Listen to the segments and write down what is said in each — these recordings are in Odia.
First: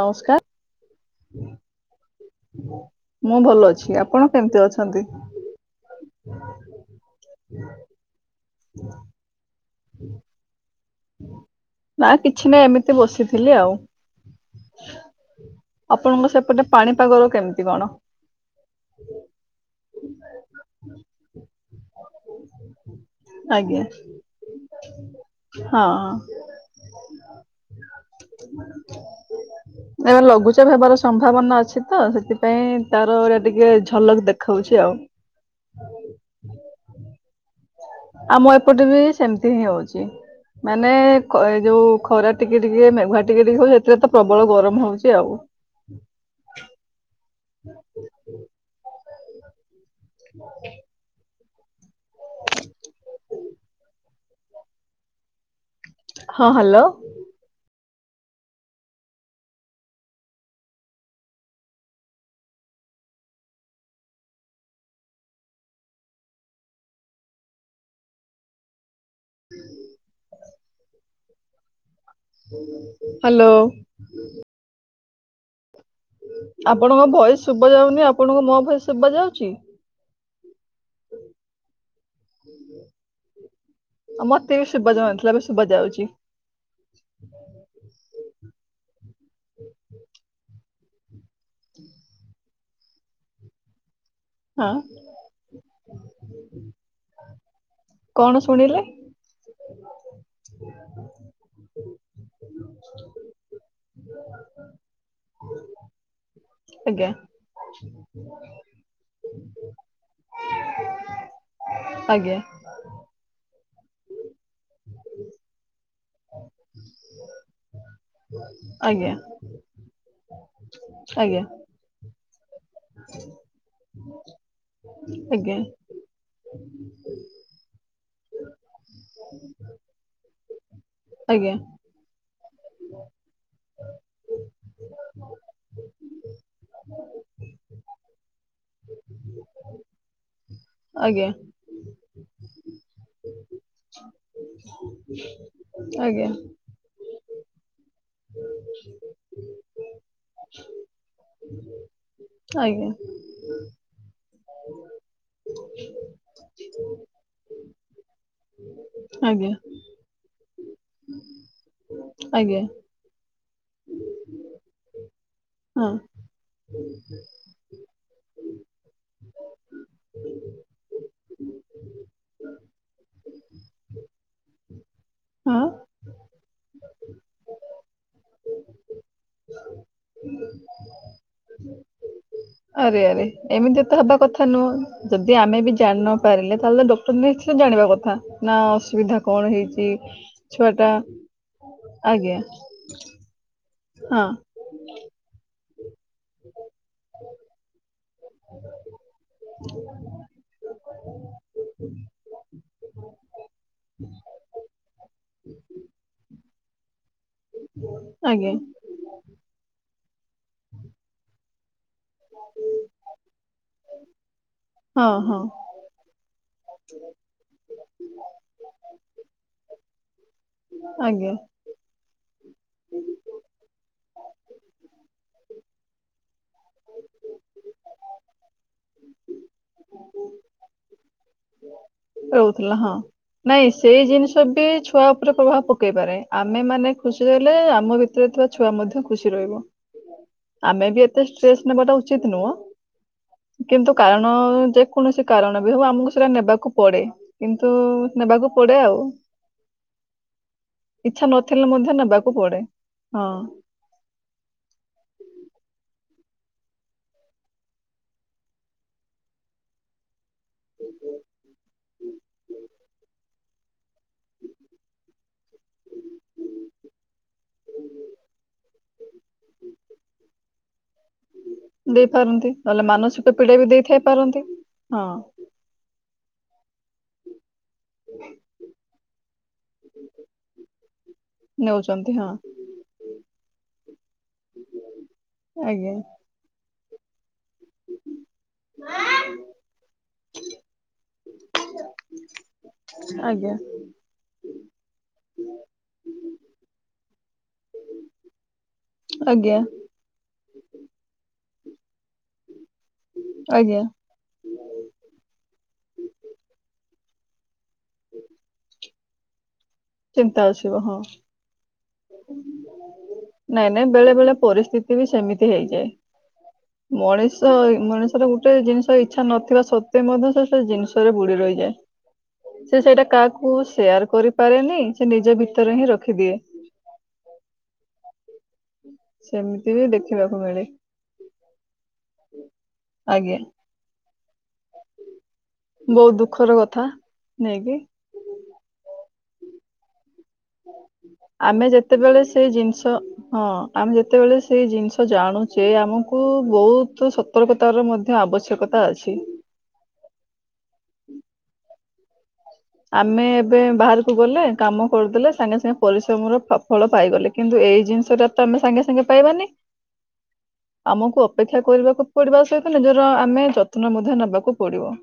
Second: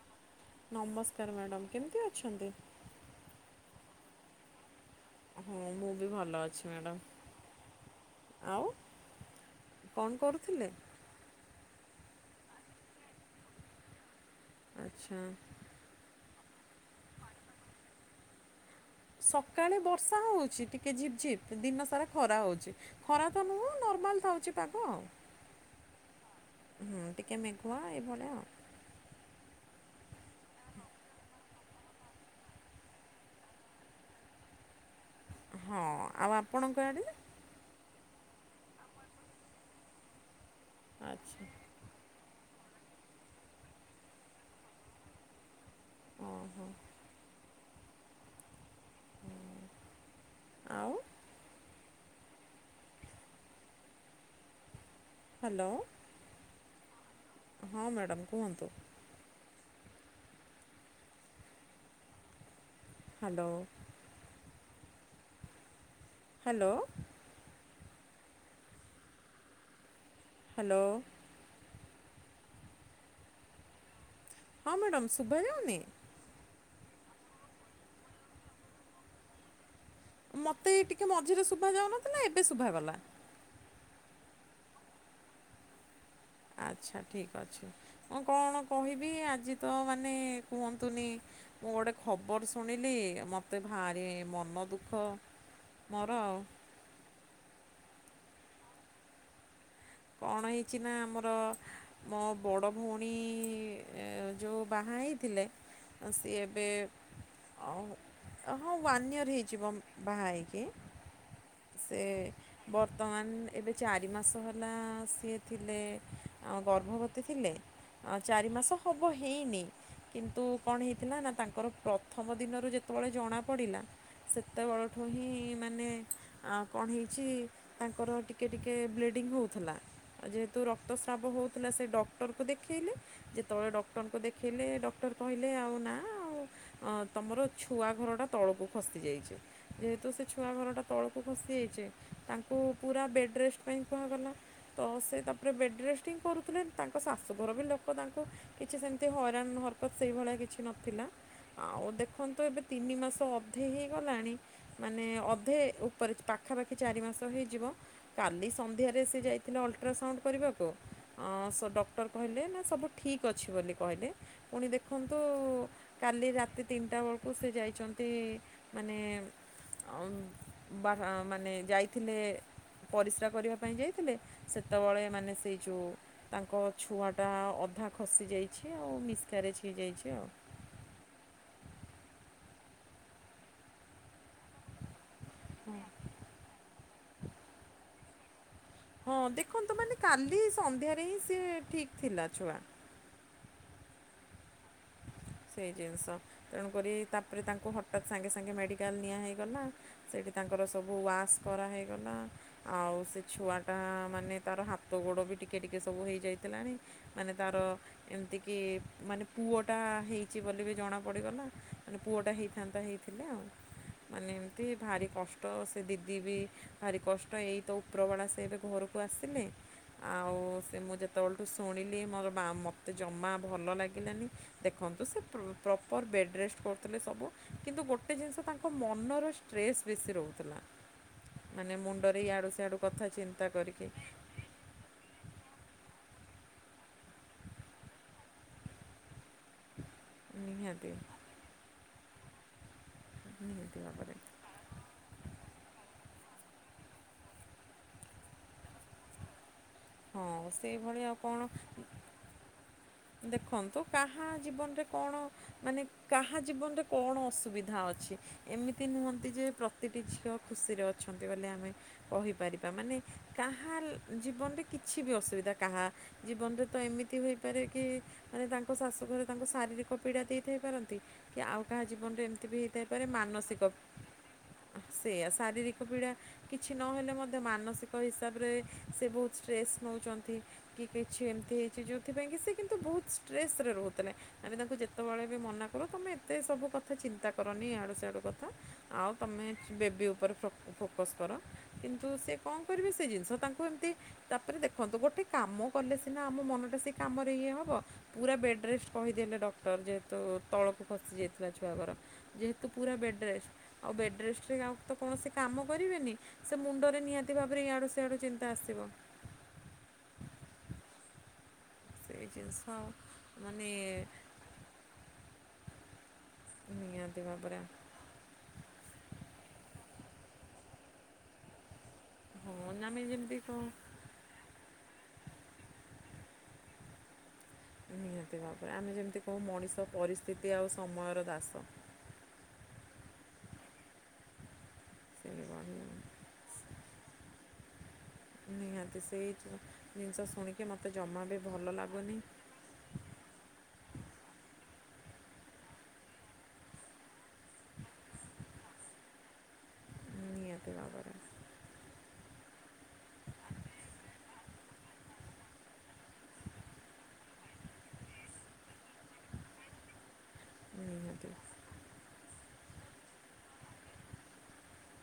ନମସ୍କାର୍। ନମସ୍କାର ମାଡାମ୍ କେମିତି ଅଛନ୍ତି? ମୁଁ ଭଲ ଅଛି ଆପଣ କେମିତି ଅଛନ୍ତି? ହଁ ମୁଁ ବି ଭଲ ଅଛି ମ୍ୟାଡାମ୍ ଆଉ କଣ କରୁଥୁଲେ? ନାଁ କିଛି ନାହିଁ ଏମିତି ବସିଥିଲି ଆଉ ଆଚ୍ଛା। ଆପଣଙ୍କ ସେପଟେ ପାଣିପାଗର କେମିତି କଣ? ସକାଳେ ବର୍ଷା ହଉଛି ଟିକେ ଝିପ୍ ଝିପ୍ ଦିନ ସାରା ଖରା ହଉଛି। ଖରା ତ ନୁହଁ ଆଜ୍ଞା ନର୍ମାଲ ଥାଉଛି ପାଗଅଁ ହଁ। ହଁ ଟିକେ ମେଘୁଆ ଏଇଭଳିଆ ଆଉ। [inaudible] ନାଁ ଏବେ ଲଘୁଚାପ ହେବାର ସମ୍ଭାବନା ଅଛି ତ ସେଥିପାଇଁ ତାର ଏରା ଟିକେ ଝଲକ୍ ଦେଖୋଉଛି ଆଉ। ହଁ ଆଉ ଆପଣଙ୍କ ଆଡେ? ଆମ ଏପଟେ ବି ସେମିତି ହିଁ ହେଁଉଛି ମାନେ ଆଚ୍ଛା ଏଁ ଯୋଉଁ ଖରା ଟିକେ ଟିକେ ମେଘୁଆ ଟିକେ ଟିକେ ହଉଛି ଏଥିରେ ତ ପ୍ରବଳ ଗରମ ହଉଛି ଆଉ। ଓ ହୋ। [inaudible] [inaudible] ଆଉ [inaudible] ହ୍ୟାଲୋ। ହଁ ହ୍ୟାଲୋ। ହଁ ମାଡାମ୍ କୁହନ୍ତୁ। ହ୍ୟାଲୋ। ହ୍ୟାଲୋ। [inaudible] ହ୍ୟାଲୋ। ହ୍ୟାଲୋ। ହଁ ମ୍ୟାଡାମ୍ ଶୁଭା ଯାଉନି? ଆପଣଙ୍କ ଭଏସ୍ ଶୁଭା ଯାଉନି ଆପଣଙ୍କୁ ମୋ ଭଏସ୍ ଶୁଭା ଯାଉଛି। ମତେ ଟିକେ ମଝିରେ ଶୁଭା ଯାଉନଥିଲା ଏବେ ଶୁଭାଗଲା। ଆଉ ମୋତେ ବି ଶୁଭା ଯାଉନଥିଲା ଏବେ ଶୁଭା ଯାଉଛି। ଆଚ୍ଛା ଠିକ୍ ଅଛି। ମୁଁ କଣ କହିବି ଆଜି ତ ମାନେ କୁହନ୍ତୁନି ମୁଁ ଗୋଟେ ଖବର୍ ଶୁଣିଲି ମତେ ଭାରି ମନ ହଁ। ଦୁଃଖ ମୋର ଆଉ କଣ ଶୁଣିଲେ? କଣ ହେଇଛି ନା ଆମର ମୋ ବଡ଼ ଭଉଣୀ ଯୋଉ ବାହା ହେଇଥିଲେ ତ ସିଏ ଏବେ ଆଜ୍ଞା ଓ ହଁ ୱାନ୍ ଇୟର୍ ହେଇଯିବ ବାହା ହେଇକି ସେ ଆଜ୍ଞା ବର୍ତ୍ତମାନ ଏବେ ଚାରି ମାସ ହେଲା ହେଲା ସିଏ ଥିଲେ ଆଉ ଗର୍ଭବତୀ ଥିଲେ। ଚାରି ମାସ ହବ ଆଜ୍ଞା ହେଇନି କିନ୍ତୁ କଣ ହେଇଥିଲା ନା ଆଜ୍ଞା ତାଙ୍କର ପ୍ରଥମ ଦିନରୁ ଯେତେ ଯେତେବେଳେ ଜଣାପଡ଼ିଲା ସେତେବେଳଠୁ ହିଁ ଆଜ୍ଞା ମାନେ ଆଉ କଣ ହେଇଛି ତାଙ୍କର ଟିକେ ଟିକେ ବ୍ଲିଡ଼ିଙ୍ଗ ହଉଥିଲା ଯେହେତୁ ରକ୍ତ ରକ୍ତ ସ୍ରାବ ଆଜ୍ଞା। ହଉଥିଲା ସେ ଡକ୍ତର ଡକ୍ଟରଙ୍କୁ ଦେଖେଇଲେ ଯେତେବେଳେ ଡକ୍ଟରଙ୍କୁ ଦେଖେଇଲେ ଡକ୍ଟର କହିଲେ ଆଉ ନା ଆଉ ତମର ଛୁଆ ଘରଟା ତଳକୁ ଖସି ଯାଇଛି ଯେହେତୁ ସେ ଛୁଆ ଘରଟା ତଳକୁ ଆଜ୍ଞା ଖସିଯାଇଛି ତାଙ୍କୁ ପୁରା ବେଡ଼ ରେଷ୍ଟ ପାଇଁ କୁହାଗଲା ତ ସେ ତା ପୁରା ବେଡ଼୍ ରେଷ୍ଟ ହିଁ ଆଜ୍ଞା କରୁଥିଲେ। ତାଙ୍କ ଶାଶୁଘର ବି ଲୋକ ତାଙ୍କୁ କିଛି ସେମିତି ହଇରାଣ ହରକତ ସେଇଭଳିଆ କିଛି ନଥିଲା। ଆଉ ଦେଖନ୍ତୁ ଏବେ ଆଜ୍ଞା ତିନି ମାସ ହବ ଅଧେ ହେଇଗଲାଣି ମାନେ ଅଧେ ଉପରେ ପାଖାପାଖି ଚାରି ମାସ ହେଇଯିବ। କାଲି ସନ୍ଧ୍ୟାରେ ସେ ଆଜ୍ଞା ଯାଇଥିଲା ଅଲଟ୍ରାସାଉଣ୍ଡ କରିବାକୁ ଆଁ ସେ ଡକ୍ଟର କହିଲେ ଆଜ୍ଞା ନା ସବୁ ଠିକ୍ ଅଛି ବୋଲି କହିଲେ ପୁଣି ଦେଖନ୍ତୁ ହଁ କାଲି ରାତି ତିନିଟା ବେଳକୁ ସେ ଯାଇଛନ୍ତି ମାନେ ବା ମାନେ ଯାଇଥିଲେ ପରିସ୍ରା କରିବା ପାଇଁ ଯାଇଥିଲେ ସେତେବେଳେ ମାନେ ସେଇ ହଁ। ଯୋଉ ତାଙ୍କ ଛୁଆଟା ଅଧା ଖସିଯାଇଛି ଆଉ ମିସ୍କାରେଜ ହେଇଯାଇଛି ଆଉ। ଆରେ ଆରେ ଏମିତି ତ ହେବା କଥା ନୁହଁ ଯଦି ଆମେ ବି ଜାଣିନୁ ପାରିଲେ ତାହେଲେ ଡକ୍ଟର ନିଶ୍ଚିତ ଜାଣିବା କଥା ନା ହଁ ଅସୁବିଧା କଣ ଦେଖନ୍ତୁ ହେଇଛି ମାନେ କାଲି ଛୁଆ ଟା ସନ୍ଧ୍ୟାରେ ହିଁ ସିଏ ଠିକ ଥିଲା ଆଜ୍ଞା ଛୁଆ। ହଁ ସେଇ ଜିନିଷ ତେଣୁକରି ତାପରେ ତାଙ୍କୁ ହଠାତ୍ ସାଙ୍ଗେ ସାଙ୍ଗେ ମେଡ଼ିକାଲ ନିଆ ହେଇଗଲା ସେଇଠି ତାଙ୍କର ସବୁ ୱାସ୍ କରାହେଇଗଲା। ଆଉ ସେ ଛୁଆ ଟା ମାନେ ତାର ହାତ ଗୋଡ ବି ଟିକେ ଟିକେ ସବୁ ହେଇଯାଇଥିଲାଣି। ମାନେ ତାର ଆଜ୍ଞା ଏମିତିକି ମାନେ ପୁଅଟା ହେଇଛି ବୋଲି ବି ଜଣାପଡ଼ିଗଲା। ମାନେ ପୁଅଟା ହେଇଥାନ୍ତା ହେଇଥିଲେ ଆଉ ମାନେ ଏମିତି ଭାରି ହଁ ହଁ କଷ୍ଟ ସେ ସେ ଦିଦି ବି ଭାରି କଷ୍ଟ ଏଇ ତ ଉପରବେଳା ସେ ଏବେ ଘରକୁ ଆସିଲେ ଆଉ ସେ ମୁଁ ଆଜ୍ଞା ଯେତେବେଳଠୁ ଶୁଣିଲି ମୋର ବା ମୋତେ ଜମା ଭଲ ଲାଗିଲାନି। ଦେଖନ୍ତୁ ସେ ପ୍ରପର୍ ବେଡ଼ ରେଷ୍ଟ କରୁଥିଲେ ସବୁ କିନ୍ତୁ ଗୋଟେ ଜିନିଷ ତାଙ୍କ ମନର ଷ୍ଟ୍ରେସ୍ ବେଶୀ ରହୁଥିଲା ମାନେ ମୁଣ୍ଡରେ ଇଆଡ଼ୁ ସିଆଡ଼ୁ କଥା ଚିନ୍ତା କରିକି ଫିର୍ ବି ଛୁଆ ଉପରେ ପ୍ରଭାବ ପକେଇ ପାରେ ଆମେ ମାନେ ଖୁସି ରହିଲେ ଆମ ଭିତରେ ଥିବା ଛୁଆ ମଧ୍ୟ ଖୁସି ରହିବ ଆମେ ନିହାତି ବି ଏତେ ଷ୍ଟ୍ରେସ ନେବାଟା ଉଚିତ ନୁହଁ ନିହାତି କିନ୍ତୁ ଭାବରେ କାରଣ ଯେ କୌଣସି କାରଣ ବି ହଉ ଆମକୁ ସେଇଟା ନେବାକୁ ପଡେ କିନ୍ତୁ ନେବାକୁ ପଡେ ଆଉ। ହଁ ସେଇଭଳି ଆଉ ଇଚ୍ଛା କ'ଣ ନଥିଲେ ମଧ୍ୟ ନେବାକୁ ପଡେ ହଁ ଦେଖନ୍ତୁ କାହା ଜୀବନରେ କଣ ମାନେ କାହା ଜୀବନରେ କଣ ଅସୁବିଧା ଅଛି ଏମିତି ନୁହନ୍ତି ଯେ ପ ପ୍ରତିଟି ଝିଅ ଖୁସିରେ ଅଛନ୍ତି ବୋଲି ଆମେ କହିପାରିବା ମାନେ କାହା ଜୀବନରେ କିଛି ବି ଅସୁବିଧା କାହା ଜୀବନରେ ତ ଏମିତି ହୋଇପାରେ କି ମାନେ ତାଙ୍କ ଶାଶୁଘରେ ତାଙ୍କୁ ଶାରୀରିକ ପୀଡ଼ା ଦେଇଥାଇ ପାରନ୍ତି କି ଆଉ କାହା ଜୀବନରେ ଏମିତି ଦେଇପାରନ୍ତି ବି ନହେଲେ ହେଇଥାଇପାରେ ପୀଡା ମାନସିକ ବି ଦେଇଥାଇ ପାରନ୍ତି ହଁ ସେୟା ଶାରୀରିକ ପୀଡା କିଛି ନହେଲେ ମଧ୍ୟ ମାନସିକ କ ହିସାବରେ ସେ ବହୁତ ଷ୍ଟ୍ରେସ୍ ନଉଛନ୍ତି କି କିଛି ଏମିତି ହେଇଛି ନେଉଛନ୍ତି ଯୋଉଥିପାଇଁ ହଁ କି ସେ କିନ୍ତୁ ବହୁତ ଷ୍ଟ୍ରେସ୍ ରେ ରହୁଥିଲେ ଆମେ ତାଙ୍କୁ ଯେତେବେଳେ ବି ମନା କରୁ ଆଜ୍ଞା ତମେ ଟେ ସବୁ କଥା ଚିନ୍ତା କରନି ୟାଡ଼ୁ ସ୍ୟାଡ଼ୁ କଥା ଆଉ ତମେ ବେବି ପ୍ର ଉପରେ ଫୋକସ୍ କର କିନ୍ତୁ ସେ କଣ କରିବେ ସେ ଜିନିଷ ଆଜ୍ଞା ତାଙ୍କୁ ଏମିତି ତାପରେ ଦେଖନ୍ତୁ ଗୋଟେ କାମ କଲେ ସିନା ଆମ ମନଟା ସେ କାମରେ ଇଏ ହବ ପୁରା ବେଡ୍ ରେଷ୍ଟ କହିଦେଲେ ଆଜ୍ଞା ଡକ୍ଟର ଯେହେତୁ ତଳକୁ ଫସି ଯାଇଥିଲା ଛୁଆଘର ଯେହେତୁ ପୁରା ବେଡ୍ ରେଷ୍ଟ୍ ଆଜ୍ଞା ଆଉ ବେଡ୍ ରେଷ୍ଟରେ ଆଉ ତ କୌଣସି କାମ କରିବେନି ସେ ମୁଣ୍ଡରେ ନିହାତି ନିହାତି ଭାବରେ ଇଆଡ଼ୁ ସେଆଡ଼ୁ ଚିନ୍ତା ଆସିବ ଚିନ୍ତା ଅସିବ ହଁ [unintelligible] ସେଇ ଜିନିଷ ନାଇଁ ମାନେ ନାଇଁ ବେଳେ ବେଳେ ପରିସ୍ଥିତି ବି ସେମିତି ହେଇଯାଏ ନିହାତି ମଣିଷ ଭାବରେ ଏଇ ମଣିଷର ଗୋ ଟେ ଜିନିଷ ଇଛା ନଥିବା ସତ୍ତ୍ୱେ ମଧ୍ୟ ସେ ଜିନିଷରେ ବୁଡି ରହିଯାଏ ହଁ ସେ ଆମେ ସେଇଟା ଯେମିତି କାହାକୁ କହୁ ସେୟାର କରିପାରେନି ସେ ନିଜ ଭିତରେ ହିଁ ରଖିଦିଏ ନିହାତି ଭାବରେ ଆମେ ଯେମିତି କହୁ ସେମିତି ବି ମଣିଷ ଦେଖିବାକୁ ପରିସ୍ଥିତି ମିଳେ ଆଉ ସମୟର ଦାସ ଆଜ୍ଞା ସେନବା [unintelligible] ବହୁତ୍ ଦୁଃଖର କଥା ନେଇକି ନିହାତି ସେଇ ଯୋଉ ଜିନିଷ ଶୁଣି ଆମେ ଯେତେବେଳେ ସେ ଜିନିଷ ହଁ ଆମେ ଯେତେବେଳେ ସେଇ ଜିନିଷ ଜାଣୁଚେ ଆମକୁ ବୋହୁତ ସତର୍କତାର ମଧ୍ୟ ଆବଶ୍ୟକ ତା ଅଛି ନିହାତି ଭାବରେ ଆମେ ଏବେ ବାହାରକୁ ଗଲେ କାମ କରିଦଲେ ସାଙ୍ଗେ ସାଙ୍ଗେ ପରିଶ୍ରମ ର ଫ ଫଳ ପାଇଗଲେ କିନ୍ତୁ ଏଇ ଜିନିଷଟା ତ ଆମେ ସାଙ୍ଗେ ସାଙ୍ଗେ ପାଇବାନି [inaudible] ଆମକୁ ନିହାତି ଅପେକ୍ଷା କରିବାକୁ ପଡିବା ସହିତ ନିଜର ଆମେ ଯତ୍ନ ମଧ୍ୟ ନେବାକୁ ପଡିବ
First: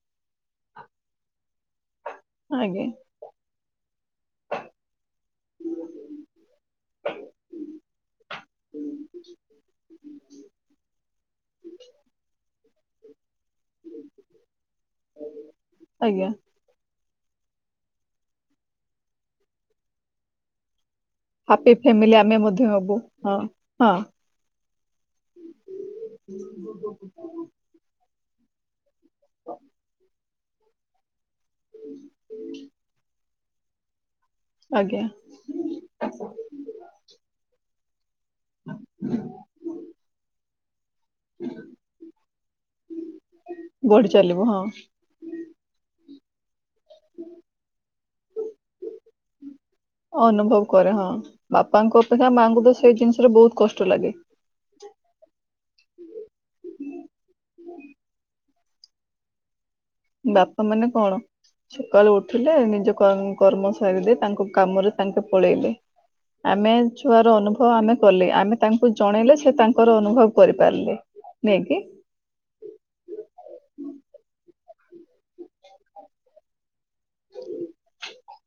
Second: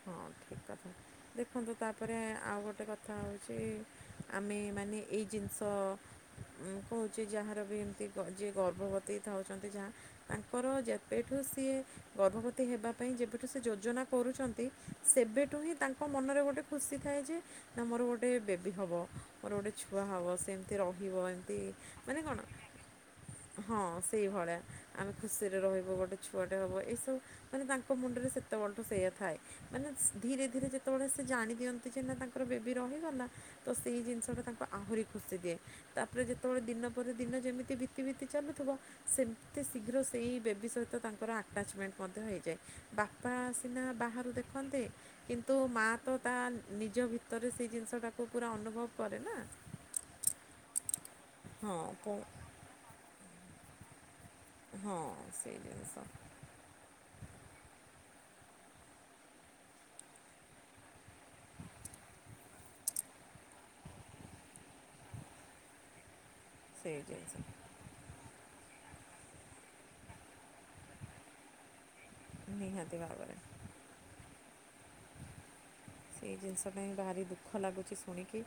ହଁ ଠିକ୍ କଥା ଦେଖନ୍ତୁ ତାପରେ ଆଉ ଆଜ୍ଞା ଗୋଟେ କଥା ହେଉଛି ଆମେ ମାନେ ଏଇ ଜିନିଷ ମୁଁ କହୁଛି ଯାହାର ବି ଏମିତି ଗ ଯିଏ ଗର୍ଭବତୀ ଥାଉଛନ୍ତି ଯାହା ଆଙ୍କର ଯେବେଠୁ ସିଏ ଗର୍ଭବତୀ ହେବା ପାଇଁ ଯେବେଠୁ ସେ ଯୋଜନା କରୁଚନ୍ତି ସେବେଠୁ ହିଁ ତାଙ୍କ ଆଜ୍ଞା। ମନରେ ଗୋଟେ ଖୁସି ଥାଏ ଯେ ନା ମୋର ଗୋଟେ ବେବି ହେବ ମୋର ଗୋଟେ ଛୁଆ ହବ ସେମ ତେ ରହିବ ଏମିତି ହାପି ଫ୍ୟାମିଲି ମାନେ ଆମେ କଣ ମଧ୍ୟ ହବୁ ହଁ ସେଇଭଳିଆ ଆମେ ଖୁସିରେ ରହିବୁ ଗୋଟେ ଛୁଆଟେ ହବ ଏସବୁ ମାନେ ତାଙ୍କ ମୁଣ୍ଡରେ ସେତେବେଳଠୁ ସେଇଆ ଥାଏ ମାନେ ଧୀରେ ଧୀରେ ଯେତେ ଯେତେବେଳେ ସେ ଜାଣି ଦିଅନ୍ତି ଯେ ନା ତାଙ୍କର ବେବି ରହିଗଲା ତ ସେଇ ଜିନିଷଟା ତାଙ୍କ ଆଜ୍ଞା ଆହୁରି ଖୁସି ଦିଏ ତାପରେ ଯେତେବେଳେ ଦିନ ପରେ ଦିନ ଯେମିତି ବି ବିତି ବିତି ଚାଲୁଥିବ ସେମିତି ଶୀଘ୍ର ସେଇ ବେବି ସହିତ ତାଙ୍କର ଆ ଟାଚମେଣ୍ଟ ମଧ୍ୟ ହେଇଯାଏ ବାପା ସିନା ଗଢି ବାହାରୁ ଚାଲିବ ହଁ ଦେଖନ୍ତି। କିନ୍ତୁ ମାଆ ତ ତା ନିଜ ଭିତରେ ସେ ଜିନିଷଟାକୁ ପୁରା ଅନୁଭବ କରେ ନା? ଅନୁଭବ କରେ ହଁ ହଁ ବାପାଙ୍କ ପୁ- ଅପେକ୍ଷା ମାଆଙ୍କୁ ତ ସେଇ ଜିନିଷରେ ବହୁତ କଷ୍ଟ ଲାଗେ। ହଁ ସେଇ ଜିନିଷ। ବାପା ମାନେ କଣ? ସକାଳୁ ଉଠିଲେ ନିଜ କର୍ମ କର୍ମ ସାରିଦେଇ ତାଙ୍କ କାମରେ ତାଙ୍କେ ପଳେଇଲେ। ଆମେ ସେଇ ଛୁଆର ଜିନିଷ ଅନୁଭ ଆମେ କଲେ ଆମେ ତାଙ୍କୁ ଜଣେଇଲେ ସେ ତାଙ୍କର ଅନୁଭବ କରିପାରିଲେ ନେକି? ନିହାତି ଭାବରେ। ଏଇ ଜିନିଷ ପାଇଁ ଭାରି ଦୁଃଖ ଲାଗୁଛି ଶୁଣିକି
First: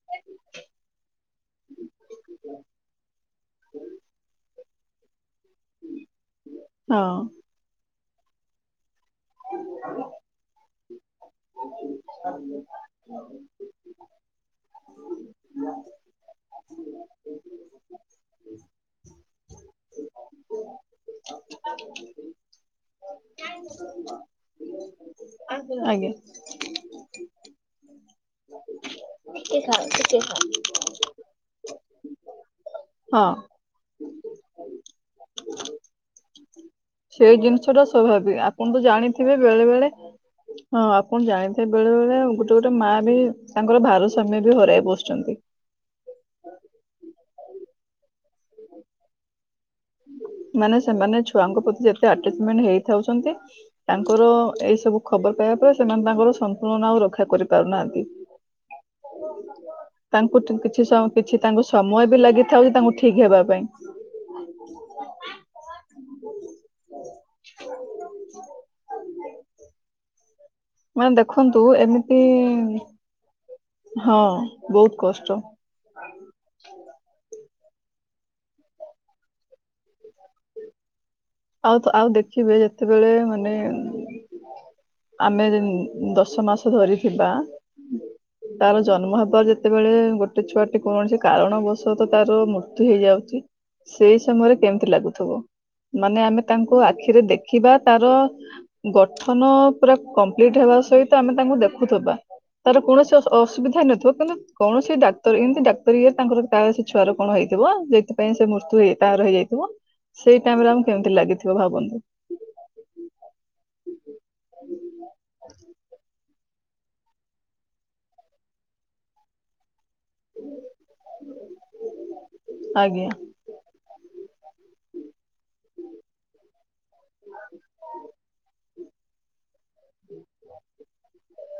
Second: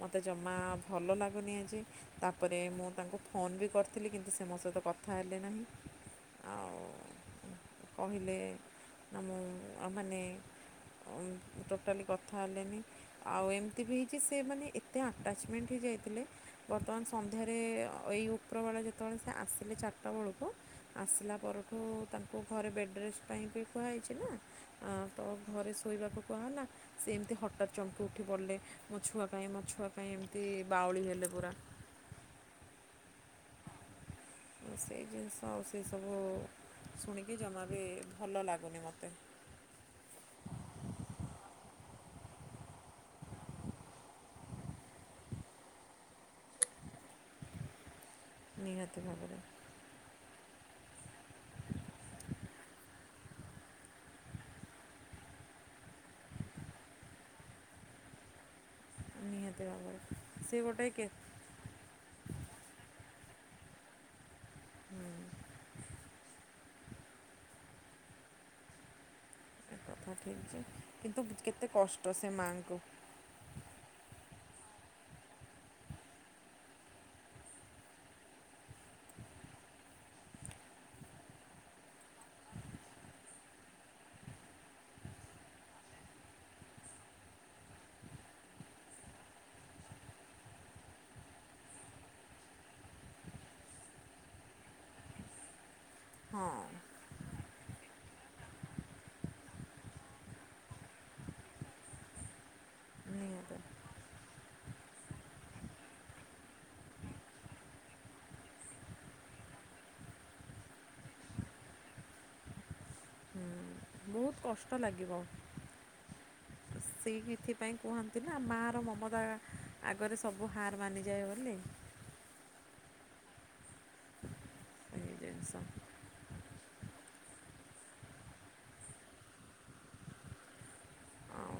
ମୋତେ ଜମା ଭଲ ଲାଗୁନି ଆଜି। ତାପରେ ମୁଁ ତାଙ୍କୁ ଫୋନ ବି କରିଥିଲି କିନ୍ତୁ ସେ ମୋ ସହିତ କ ଥା ହେଲେ ନାହିଁ ଆଉ ହଁ କହିଲେ ଆ ମୁଁ ମାନେ ଟୋଟାଲି କଥା ହେଲେନି। ଆଉ ଏମିତି ବି ହେଇଛି ସେ ମାନେ ଏତେ ଆଟାଚମେଣ୍ଟ ହେଇ ଯାଇଥିଲେ। ବର୍ତ୍ତମାନ ସନ୍ଧ୍ୟାରେ ଏଇ ଉପରବେଳେ ଯେତେବେଳେ ସେ ଆସିଲେ ଚାରିଟା ବେଳକୁ ଆସିଲା ପରଠୁ ତାଙ୍କୁ ଘରେ ବେଡ଼ ରେଷ୍ଟ ପାଇଁ ବି କୁହାଯାଇଛି ନା। ତ ଘରେ ଆଜ୍ଞା ଶୋଇବାକୁ କୁହାହେଲା ସେ ଏମିତି ହଠାତ୍ ଚମକି ଉଠି ବଡ଼ିଲେ ମୋ ଛୁଆ ପାଇଁ ମୋ ଛୁଆ ପାଇଁ ଏମିତି ବାଉଳି ହେଲେ ପୁରା। ହଁ। ସେଇ ଜିନିଷ ଆଉ ସେ ସବୁ ସେଇ ଜିନିଷ ଟା ସ୍ୱାଭାବିକ ଆପଣ ତ ମୋତେ ଜାଣିଥିବେ ବେଳେ ବେଳେ ହଁ ଆପଣ ଜାଣିଥିବେ ବେଳେ ବେଳେ ଗୋଟେ ଗୋଟେ ମା ବି ତାଙ୍କର ଭାରସ୍ୱାମ୍ୟ ବି ହରାଇ ବସୁଛନ୍ତି। ନିହାତି ଭାବରେ ମାନେ ସେମାନେ ଛୁଆଙ୍କ ପ୍ରତି ଯେତେ ଆଟଚମେଣ୍ଟ ହେଇଥାଉଛନ୍ତି? ତାଙ୍କର ଏଇ ସବୁ ଖବର ପାଇବା ପରେ ସେମାନେ ତାଙ୍କର ସନ୍ତୁଳନ ଆଉ ରକ୍ଷା କରିପାରୁନାହାନ୍ତି। ନିହାତି ଭାବରେ। ତାଙ୍କୁ ସେ କିଛି ଗୋଟେ କେ କିଛି ତାଙ୍କୁ ସମୟ ବି ଲାଗିଥାଉଛି ତାଙ୍କୁ ଠିକ ହେବା ପାଇଁ। ହୁଁ ଏ କଥା ଠିକ ଯେ ମାନେ କିନ୍ତୁ ଦେଖନ୍ତୁ କେତେ କଷ୍ଟ ଏମିତି ସେ ମାଆଙ୍କୁ ହଁ ବହୁତ କଷ୍ଟ। ଆଉ ଆଉ ଦେଖିବେ ଯେତେବେଳେ ମାନେ ଆମେ ଦଶ ମାସ ଧରିଥିବା ତାର ଜନ୍ମ ହବାର ଯେତେବେଳେ ଗୋଟେ ଛୁଆଟି କୌଣସି କାରଣବଶତଃ ତାର ମୃତ୍ୟୁ ହେଇଯାଉଛି ସେଇ ସମୟରେ କେମିତି ଲାଗୁଥିବ ମାନେ ଆମେ ହଁ ତାଙ୍କୁ ଆଖିରେ ଦେଖିବା ତାର ଗଠନ ପୁରା କମ୍ପ୍ଲିଟ ହେବା ସହିତ ଆମେ ତାଙ୍କୁ ଦେଖୁଥିବା। ତାର କୌଣସି ନିହାତି ଅସୁବିଧା ହେଇ ନଥିବ କିନ୍ତୁ କୌଣସି ଡାକ୍ତର ଏମିତି ଡାକ୍ତର ଇଏ ତାଙ୍କର ତାର ସେ ଛୁଆର କଣ ହେଇଥିବ ସେଇଥିପାଇଁ ସେ ମୃତ୍ୟୁ ତାର ହେଇଯାଇଥିବ। ସେଇ ଟାଇମ ରେ ଆମକୁ କେମିତି ଲାଗିଥିବ ଭାବନ୍ତୁ। ହୁଁ [inaudible] ବହୁତ କଷ୍ଟ ଲାଗିବ। ସେଇ ଏଥିପାଇଁ କୁହନ୍ତି ନା ମାଆର ମମତା ଆଗରେ ସବୁ ହାର ମାନିଯାଏ ବୋଲି। ଆଜ୍ଞା। ସେସ [unintelligible] ଆଉ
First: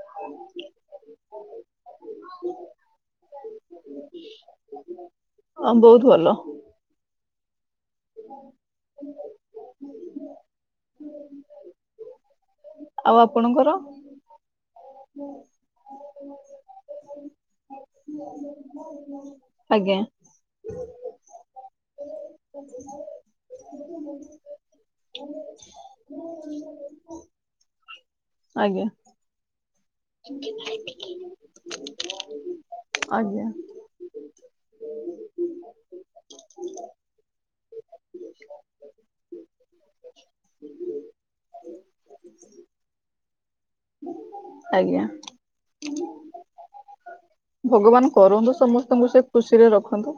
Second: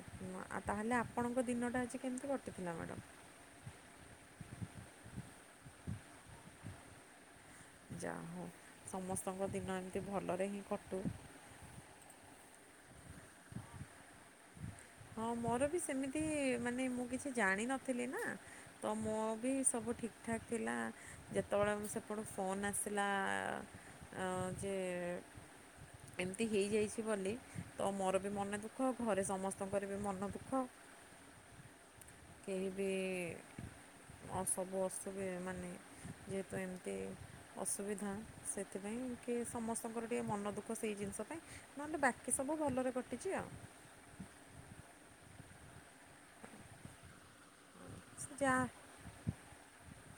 ଆଉ ତାହେଲେ ଆପଣଙ୍କ ଦିନଟା ଆଜି କେମିତି କଟିଥିଲା ମ୍ୟାଡ଼ାମ? ଅ ବହୁତ ଭଲ। ଯା ହଉ ସମସ୍ତଙ୍କ ଦିନ ଏମିତି ଭଲରେ ହିଁ କଟୁ। ଆଉ ଆପଣଙ୍କର? ହଁ ମୋର ବି ସେମିତି ମାନେ ମୁଁ କିଛି ଜାଣିନଥିଲି ନା ତ ମୋ ବି ସବୁ ଆଜ୍ଞା ଠିକ୍ ଠାକ ଥିଲା। ଯେତେବଳେ ମୁଁ ସେପଟ ଫୋନ୍ ଆସିଲା ଅ ଯେ ଏମତି ହେଇଯାଇଚି ବୋଲି ତ ମୋର ବି ମନ ଆଜ୍ଞା ଦୁଃଖ ଘରେ ସମସ୍ତ [inaudible] କେହି ବି ଆଜ୍ଞା ଆ ସବୁ ଅଶୁ ବି ମାନେ ଯେହେତୁ ଏମତି ଅସୁବିଧା ସେଥିପାଇଁ କି ସମସ୍ତଙ୍କର ଟିକେ ମନ ଦୁଃଖ ସେଇ ଜିନଷ ପାଇଁ। ନହେଲେ ବାକି ସବୁ ଭଲରେ କଟିଚି ଆଉ। ଆଜ୍ଞା। ଭଗବାନ ସେ କରନ୍ତୁ ଯାହା ସମସ୍ତଙ୍କୁ ସେ ଖୁସିରେ ରଖନ୍ତୁ।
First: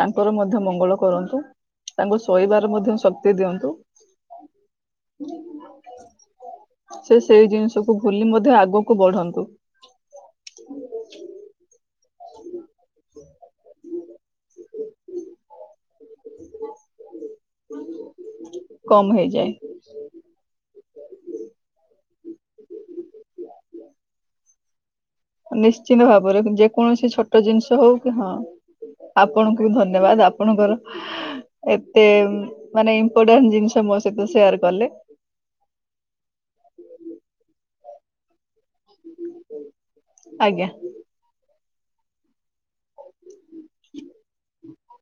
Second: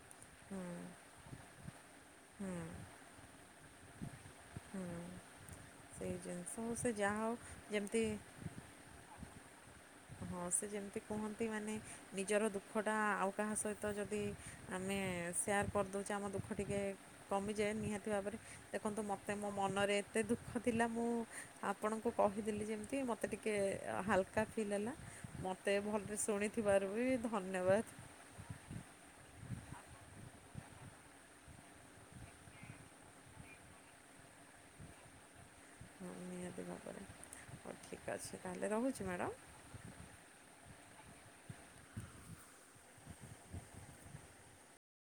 ତାଙ୍କର ହୁଁ ମଧ୍ୟ ମଙ୍ଗଳ କରନ୍ତୁ ତାଙ୍କୁ ହୁଁ ଶୋଇବାର ମଧ୍ୟ ଶକ୍ତି ଦିଅନ୍ତୁ। ହୁଁ ସେଇ ଜିନଷ ହଉ ସେ ଯାହା ହଉ ଯେମତି କୁ ବଢନ୍ତୁ। ହଁ ସେ ଯେମିତି କୁହନ୍ତି ମାନେ ନିଜର ଦୁଃଖଟା ଆଉ କାହା ସହିତ ଯଦି ଆମେ ସେୟାର କରିଦଉଚେ ଆମ ଦୁଃଖ ଟିକେ କମିଯାଏ ନିହାତି ଭାବରେ ଦେଖନ୍ତୁ କମ ମୋତେ ମୋ ହେଇଯାଏ। ମନରେ ମୋତେ ଦୁଃଖ ଥିଲା ମୁଁ ଆପଣଙ୍କୁ କହିଦେଲି ଯେମିତି ମୋତେ ଟିକେ ହାଲକା ଫିଲ୍ ହେଲା। ମୋତେ ନିଶ୍ଚିନ୍ତ ଭଲରେ ଭାବରେ ଶୁଣିଥିବାରୁ ବି ଯେକୌଣସି ଛୋଟ ଜିନଷ ଧନ୍ୟବାଦ ହଉ କୁ ହଁ ଆପଣଙ୍କୁ ଧନ୍ୟବାଦ ଆପଣଙ୍କର ଏତେ ମାନେ ଇପୋଟାଣ୍ଟ ଜିନିଷ ମୋ ସହିତ ସେୟାର କଲେ। ହଁ ନିହାତି ଭାବରେ ହଉ ଠିକ୍ ଅଛି ତେହେଲେ ରହୁଚି ମ୍ୟାଡାମ। ଆଜ୍ଞା।